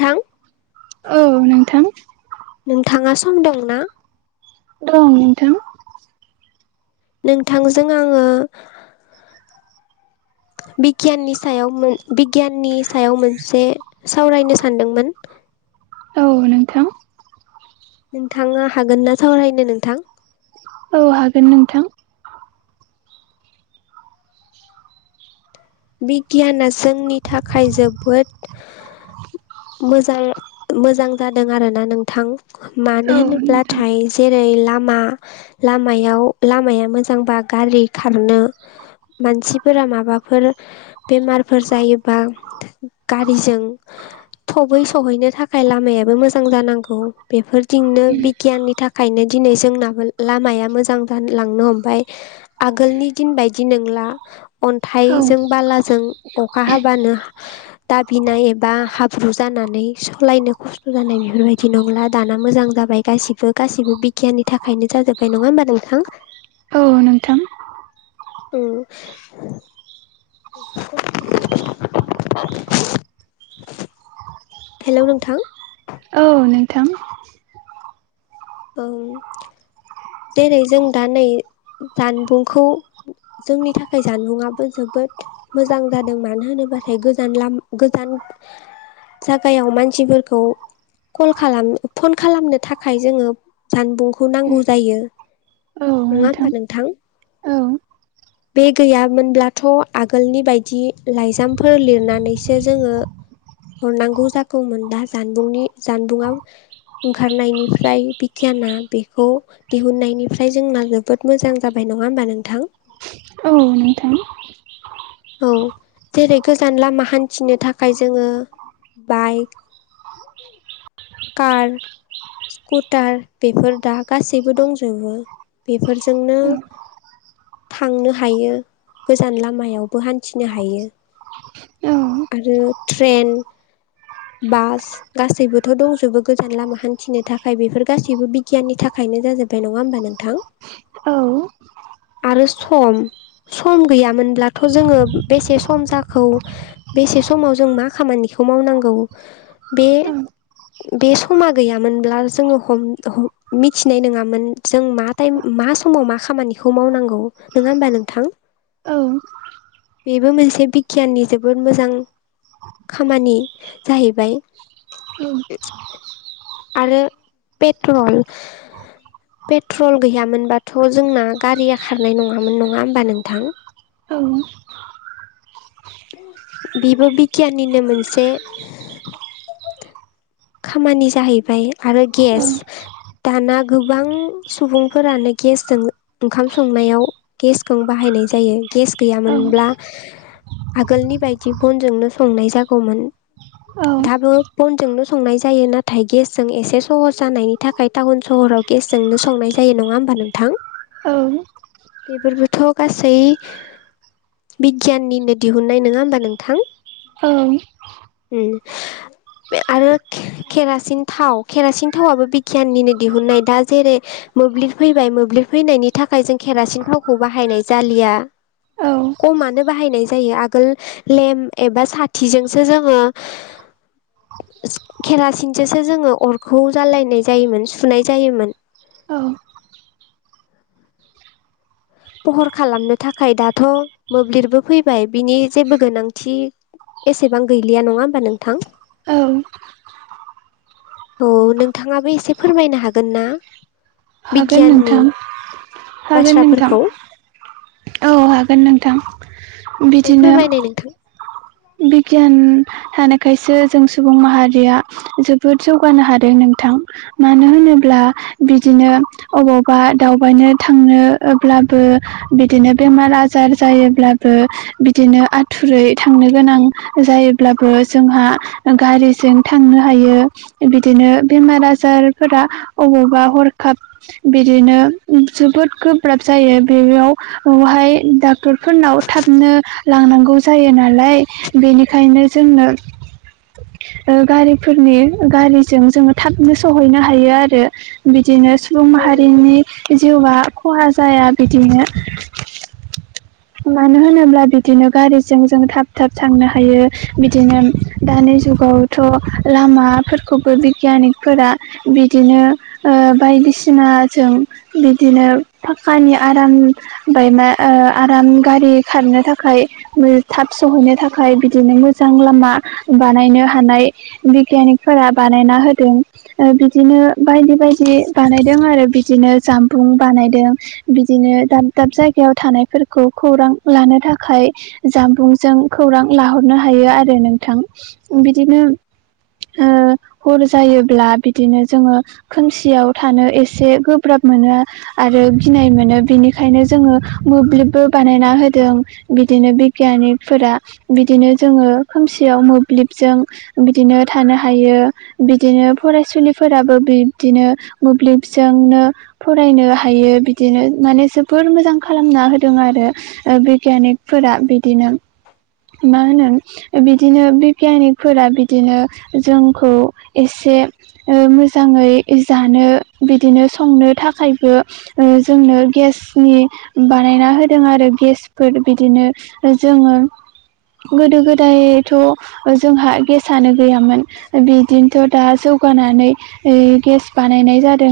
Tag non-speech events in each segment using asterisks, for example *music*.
नोंथां औ नोंथां। नोंथाङा सम दं ना? दं नोंथां। नोंथांजों आङो बिगियाननि सायाव मोन बिगियाननि सायाव मोनसे सावरायनो सानदोंमोन। *inaudible* औ नोंथां। आङो हागोन ना सावरायनो नोंथां? औ हागोन नोंथां। बिगियाना जोंनि थाखाय जोबोद मोजाय मोजां जादों आरोना नोंथां। औ मानो नोंथां होनोब्लाथाय जेरै ला मा लामायाव लामाया मोजांबा गारि खारनो मानसिफोरा माबाफोर बेमारफोर जायोबा गारिजों थबै सहैनो थाखाय लामायाबो मोजां जानांगौ बेफोर थिंनो बिगियाननि थाखायनो दिनै जोंनाबो लामाया मोजां जालांनो हमबाय आगोलनि दिन बादि नंला अन्थाइ औ जों बालाजों अखा हाबानो दाबिनाय एबा हाब्रु जानानै सलायनो खस्थ' जानाय बेफोरबायदि नंला दाना मोजां जाबाय गासिबो गासिबो बिगियाननि थाखायनो जाजोब्बाय नङा होमबा नोंथां? औ नोंथां। औ *unintelligible* हेलौ नोंथां? औ नोंथां ओं जेरै जों दा नै जानबुंखौ जोंनि थाखाय जानबुंआबो जोबोद मोजां जादों मानो होनो बाथाय गोजान लाम गोजान जागायाव मानसिफोरखौ कल खालाम फन खालामनो थाखाय जोङो जानबुंखौ नांगौ जायो नङा होमबा नोंथां? औ बे गैयामोनब्लाथ' आगोलनि बायदि लाइजामफोर लिरनानैसो जोङो हरनांगौ जागौमोन दा जानबुंनि जानबुङाव ओंखारनायनिफ्राय बि गियाना बेखौ दिहुननायनिफ्राय जोंना जोबोद मोजां जाबाय नङा होमबा नोंथां? औ नोंथां। औ जेरै गोजान लामा हान्थिनो थाखाय जोङो बाइक कार स्कुटार बेफोर दा गासैबो दंजोबो बेफोरजोंनो औ थांनो हायो गोजान लामायावबो हान्थिनो हायो। औ आरो ट्रेन बास गासैबो थ' दंजोबो गोजान लामा हान्थिनो थाखाय बेफोर गासैबो बिगियाननि थाखायनो जाजोब्बाय नङा होमबा नोंथां? औ आरो सम सम गैयामोनब्लाथ' जोङो बेसे सम जाखो बेसे समाव जों मा खामानि खौ मावनांगौ बे औ बे समा गैयामोनब्ला जोङो हम हम मिथिनाय नङामोन जों मा टाइम मा समाव मा खामानिखौ मावनांगौ नङा होमबा नोंथां? औ बेबो मोनसे बिगियाननि जोबोद मोजां खामानि जाहैबाय। औ आरो पेट्रल पेट्रल गैयामोनबाथ' जोंना गारिया खारनाय नङामोन नङा होमबा नोंथां? औ बेबो बिगियाननिनो मोनसे खामानि जाहैबाय आरो गेस दाना गोबां सुबुंफोरानो गेसजों ओंखाम संनायाव गेसखौ बाहाय नाय जायो। गेस गैयामोनब्ला आगोलनि बायदि बनजोंनो संनाय जागौमोन। दाबो बनजोंनो' संनाय जायो नाथाय गेसजों एसे सहस जानायनि थाखाय टाउन सहराव गेस जोंनो संनाय जायो नङा होमबा नोंथां? औ बेफोरबोथ' गासै बिगियाननिनो दिहुननाय नङा होमबा नोंथां? ओं ओम आरो केरासिन थाव केेरासिन थावाबबो बिगियाननिनो दिहुननाय दा जेरै' मोब्लिब फैबाय मोब्लिब फैनायनि थाखाय जों केरासिन थावखौ बाहनाय जालिया खमनो बाहायनाय जायो आगोल लेम एबा साथिजोंसो जोङो केरासिनजोंसो जोङो अरखौ जालायनाय जायोमोन सुनाय जायोमोन। फहर खालामनो थाखाय दाथ' मोब्लिबबो फैबाय बिनि जेबो गोनांथि एसेबां गैलिया नङा होमबा नोंथां? औ औ नोंथाङाबो एसे फोरमायनो हागोन ना? हागोन बिगियाननि नोंथां हागोन नोंथां बाथ्राफोरखौ औ हागोन नोंथां औ बिदिनो फोरमायनाय नोंथां? बिगियान हानायखायसो जों सुबुं माहारिया जोबोद जौगानो हादों नोंथां मानो होनो होब्ला बिदिनो अबावबा दावबायनो थांनोब्लाबो बिदिनो बेमार आजाय जायोब्लाबो बिदिनो आथुरै थांनो गोनां जायोब्लाबो जोंहा गारिजों थांनो हायो बिदिनो बेमार आजारफोरा अबावबा हरखाब बिदिनो जोबोद गोब्राब जा आयो बेयाव औहाय डाक्टर फोरनाव थाबनो लांनांगौ जायो नालाय बेनिखायनो जोंनो ओ गारिफोरनि गारिजों जोङो थाबनो सहैनो हायो आरो बिदिनो सुबुं माहारिनि जिउआ खहा जाया बिदिनो मानो होनोब्ला बिदिनो गारिजों जों थाब थाब थांनो हायो बिदिनो दानि जुगावथ' लामाफोरखौबो बिगियान गानिग फोरा बिदिनो ओ बायदि सिना जों बिदिनो फाख्खा आंनि आराम बायमा ओ आराम गारि खारनो थाखाय ओ थाब सहैनो थाखाय बिदिनो मोजां लामा बानायनो हानाय बिगियानिकफोरा बानायना ना होदों बिदिनो बायदि बायदि बानायदों आरो बिदिनो जामबुं बानायदों बिदिनो दाब दाब जायगायाव थानायफोरखौ खौरां लानो थाखाय जाबुं जों खौरां लाहरनो हायो आरो नोंथां। बिदिनो ओ हर' जायोब्ला बिदिनो जोङो खोमसियाव थानो एसे गोब्राब मोनो आरो गिनाय मोनो बिनिखायनो जोङो मोब्लिबबो बानायना होदों बिदिनो बिगियानि फोर बिदिनो जोङो खोमसियाव मोब्लिबजों बिदिनो थानो हायो। बिदिनो फरायसुलिफोराबो बिब्दिनो मोब्लिबजोंनो फरायनो हायो। बिदिनो माने जोबोर मोजां खालामना होदों आरो बिगियानिकफोरा बिदिनो। *inaudible* मा होनो बिदिनो बिगियानि फोरा बिदिनो जोंखौ एसे ओ मोजाङै जानो बिदिनो संनो थाखायबो ओ जोंनो गेसनि बानायना होदों आरो गेसफोर बिदिनो जोङो *inaudible* गोदो गोदायथ' ओ जोंहा गेसानो गैयामोन बिदिनोथ' दा जौगानाय *unintelligible* नानै ओ गेस बानायनाय जादों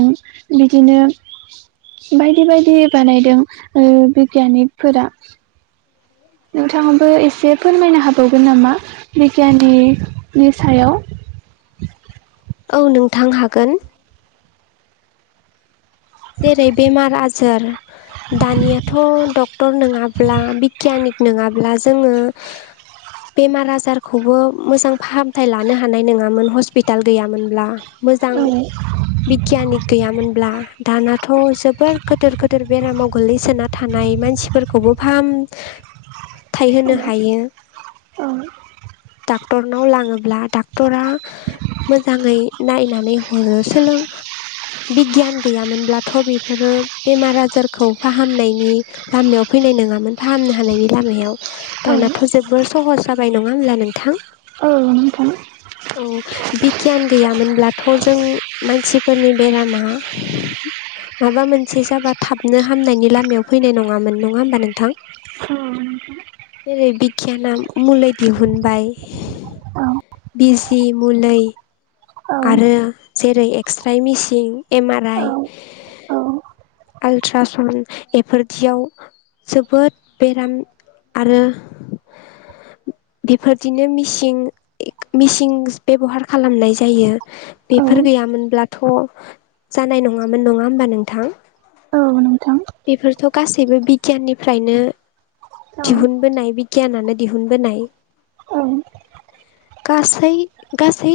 बिदिनो बायदि बायदि बानायदों ओ बिगियानिफोरा नोंथाङाबो एसे फोरमायनो हाबावगोन नामा बिगियानि नि सायाव औ नोंथां हागोन जेरै बेमार आजार दानियाथ' डक्टर नोङाब्ला बिगियानि नोङाब्ला जोङो बेमार आजारखौबो मोजां फाहामथाय लानो हानाय नोङामोन हस्पिटाल गैयामोनब्ला मोजां औ बिगियानिक गैयामोनब्ला दानाथ' जोबोर गोदोर गोदोर बेरामाव गोलैसोना थानाय मानसिफोरखौबो फाहाम थाइहोनो हायो। ओ *unintelligible* डाक्टरनाव लाङोब्ला डाक्टरा मोजाङै नायनानै हरो सोलों बिगियान गैयामोनब्लाथ' बेफोरो बेमार आजारखौ फाहामनायनि लामायाव फै नाय नङामोन फाहामनो हानायनि लामायाव दानाथ' जोबोर सहस जाबाय नङा होमब्ला नोंथां। औ नोंथां औ बिगियान गैयामोनब्लाथ' जों मानसि फोरनि बेरामा माबा मोनसे जाबा थाबनो हामनायनि लामायाव फैनाय नङामोन नङा होमबा नोंथां। *unintelligible* जेरै बिगियाना मुुलै दिहुनबाय बिजि मुलै औ आरो जेरै एक्स्राय मिसिं एम आर आइ औ आल्ट्राासान्ड बेफोरदियाव जोबोद बेराम आरो बेफोरदिनो मिसिं *unintelligible* मिसिं बेबहार खालामनाय जायो औ बेफोर गैयामोनब्लाथ' जानाय नङामोन नङा होमबा नोंथां। औ नोंथां बेफोरथ' गासैबो बिगियाननिफ्रायनो औ दिहुनबोनाय बि गियानानो दिहुनबोनाय औ गासै - गासै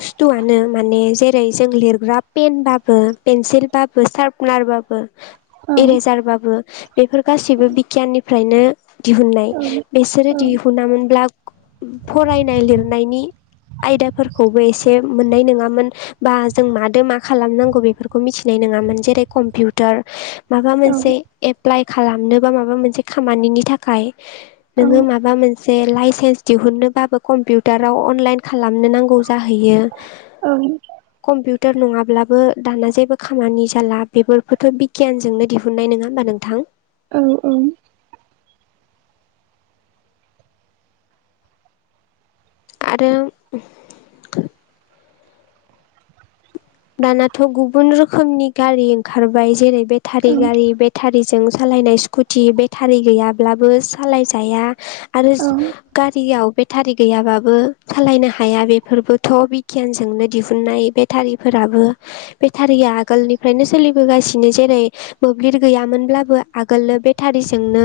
बुस्थुआनो माने जेरै जों लिरग्रा पेन बाबो पेन्सिल बाबो सार्पनार बा बो औ इरेजारबाबो बेफोर गासिबो बिगियाननिफ्रायनो दिहुननाय औ बेसोरो औ दि हुुनामोनब्ला *unintelligible* फरायनाय लिरनायनि आयदाफोर खौबो एसे मोननाय नङामोन बा जों मादो मा खालामनांगौ बेफोरखौ मिथिनाय नङामोन जेरै कम्पिउटार माबा औ औ मोनसे एप्लाइ खालामनो बा माबा मोनसे खामानिनि थाखाय नोङो माबा मोनसे लाइसेन्स दिहुननोबाबो कम्पिउटाराव अनलाइन खालामनो नांगौ जाहैयो औ ट' नङाब्लाबो दाना जेबो खामानि जाला बेफोरखौथ' बिगियानजोंनो दिहुननाय नोङा होमबा नोंथां औ औ आरो *unintelligible* दानाथ' गुबुन रोखोमनि गारि ओंखारबाय जेरै बेटारि गारि बेटारिजों सालाय लायनाय स्कुटि बेटारि गैयाब्लाबो सालायजाया आरो गारियाव बेटारि गैयाबाबो सालायनो हाया बेफोरबोथ' बिगियानजोंनो दिहुननाय बेटारि फोराबो बेटारिया आगोलनिफ्रायनो सोलिबोगासिनो जेरै मोब्लिब गैयामोनब्लाबो आगोलनो बेटारिजोंनो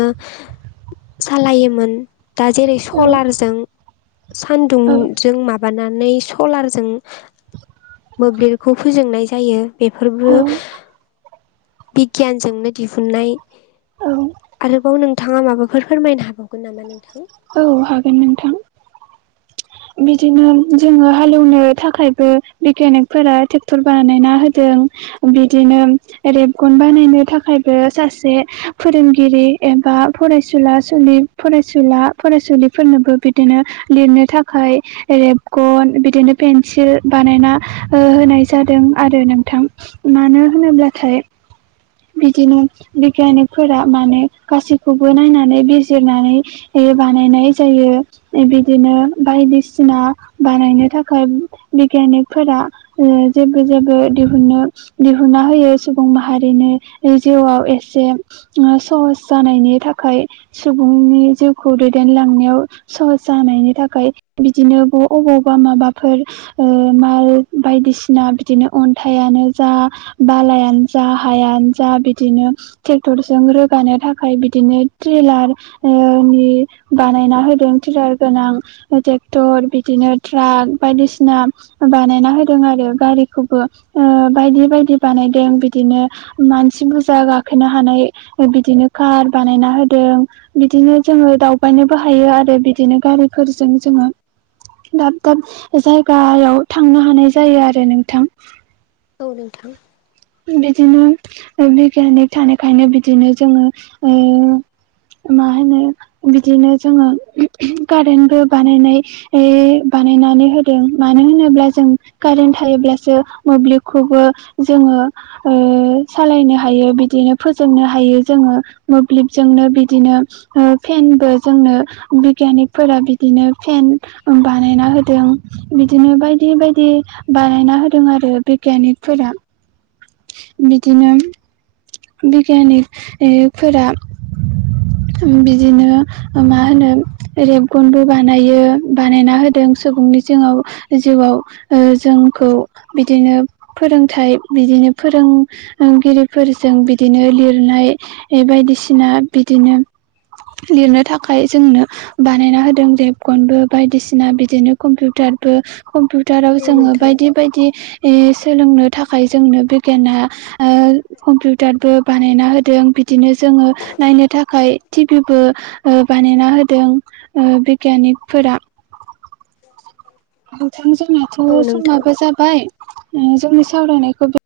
सालायोमोन दा जेरै सलारजों सानदुंजों माबा नानै सलारजों मोब्लिबखौ फोजोंनाय जायो बेफोरबो बिगियानजोंनो दिहुननाय औ आरोबाव नोंथाङा माबाफोर फोरमायनो हाबावगोन नामा नोंथां औ हागोनन नोंथां बिदिनो जोङो हालेवनो थाखायबो बिगियानिकफोरा ट्रेक्टर बानायना होदो बिदिनो रेबगन बानायनो थाखायबो सासे फोरोंगिरि बा फरायला फरायला फरायसुलिफोरनोबो बिदिनो लिरनो थाखाय ओमफाय रेबगन बिदिनो पेन्सिल बानायना होनाय जादों आरो नों थां मानो होनोब्लाथाय बिदिनो बिगियानिकफोरा माने गासैखौबो नायनानै बिजिरनानै बे बानायनाय जायो बिदिनो बायदिसिना बानायनो थाखाय बिगियानिकफोरा जेबो जेबो दिहुन्नो दिहुनना होयो सुबुं माहारिनि जिउआव एसे सह स जानायनि थाखाय सुबुंनि जिउखौ दैदेनलांनायाव सहस जानायनि थाखाय बिदिनो ब अबावबा माबाफोर ओ माल बायदिसिना बिदिनो अन्थाइ नो जा बालायानो जा हायानो जा बिदिनो ट्रेक्टरजों रोगानो थाखाय ओमफ्राय बिदिनो ट्रिलार नि बानायना होदों ट्रिलार गोनां ट्रेक्टर बिदिनो ट्राक बायदिसिना बानायना होदों आरो गारिखौबो बायदि बायदि बानायदों बिदिनो मानसि बुरजा गाखोनो हानाय बिदिनो खार बानायना होदों बिदिनो जोङो दावबायनो ब हायो आरो बिदिनो गारिफोर जों जोङो दाब दाब जायगायाव थांनो हानाय जायो आरो नोंथां औ नोंथां बिदिनो बिगियानिक थानायखायनो बिदिनो जोङो ओ मा होनो बिदिनो जोङो कारेन्टबो बानायनाय बानायनानै होदों मानो होनोब्ला जों कारेन्ट थायोब्लासो मोब्लिबखौबो जोङो ओ सालायनो हायो बिदिनो फोजोंनो हायो जोङो मोब्लिबजोंनो बिदिनो ओ फेनबो जोंनो बिगिनिकफोरा बिदिनो फेन बानायना होद दों बिदिनो बायदि बायदि बानायना होदों आरो बिगियानिकफोरा बिदिनो बिगियानिग ओ फोरा *inaudible* बिदिनो मा होनो रेबगन बानायो बानायना होदों सुबुंनि जों जिवाव ओ जोंखौ बिदिनो फोरोंथाय बिदिनो फोरोंगिरिफोरजों बिदिनो लिरनाय बायदिसिना बिदिनो लिरनो थाखाय जोंनो बानायना होदों रेबकनबो बायदिसिना बिदिनो कम्पिउटार कमपिउटाराव औ जोङो नोंथां बायदि बायदि सोलोंनो थाखाय जोंनो जोना ओ कम्पिउटारबो बानायना होदों बिदिनो जोङो नायनो थाखाय टिभिबो ओ बानायना होदों ओ बिगियानिकफोरा नोंथां जोंनाथ' औ नोंथां समाबो जाबाय जोंनि सावरायनायखौ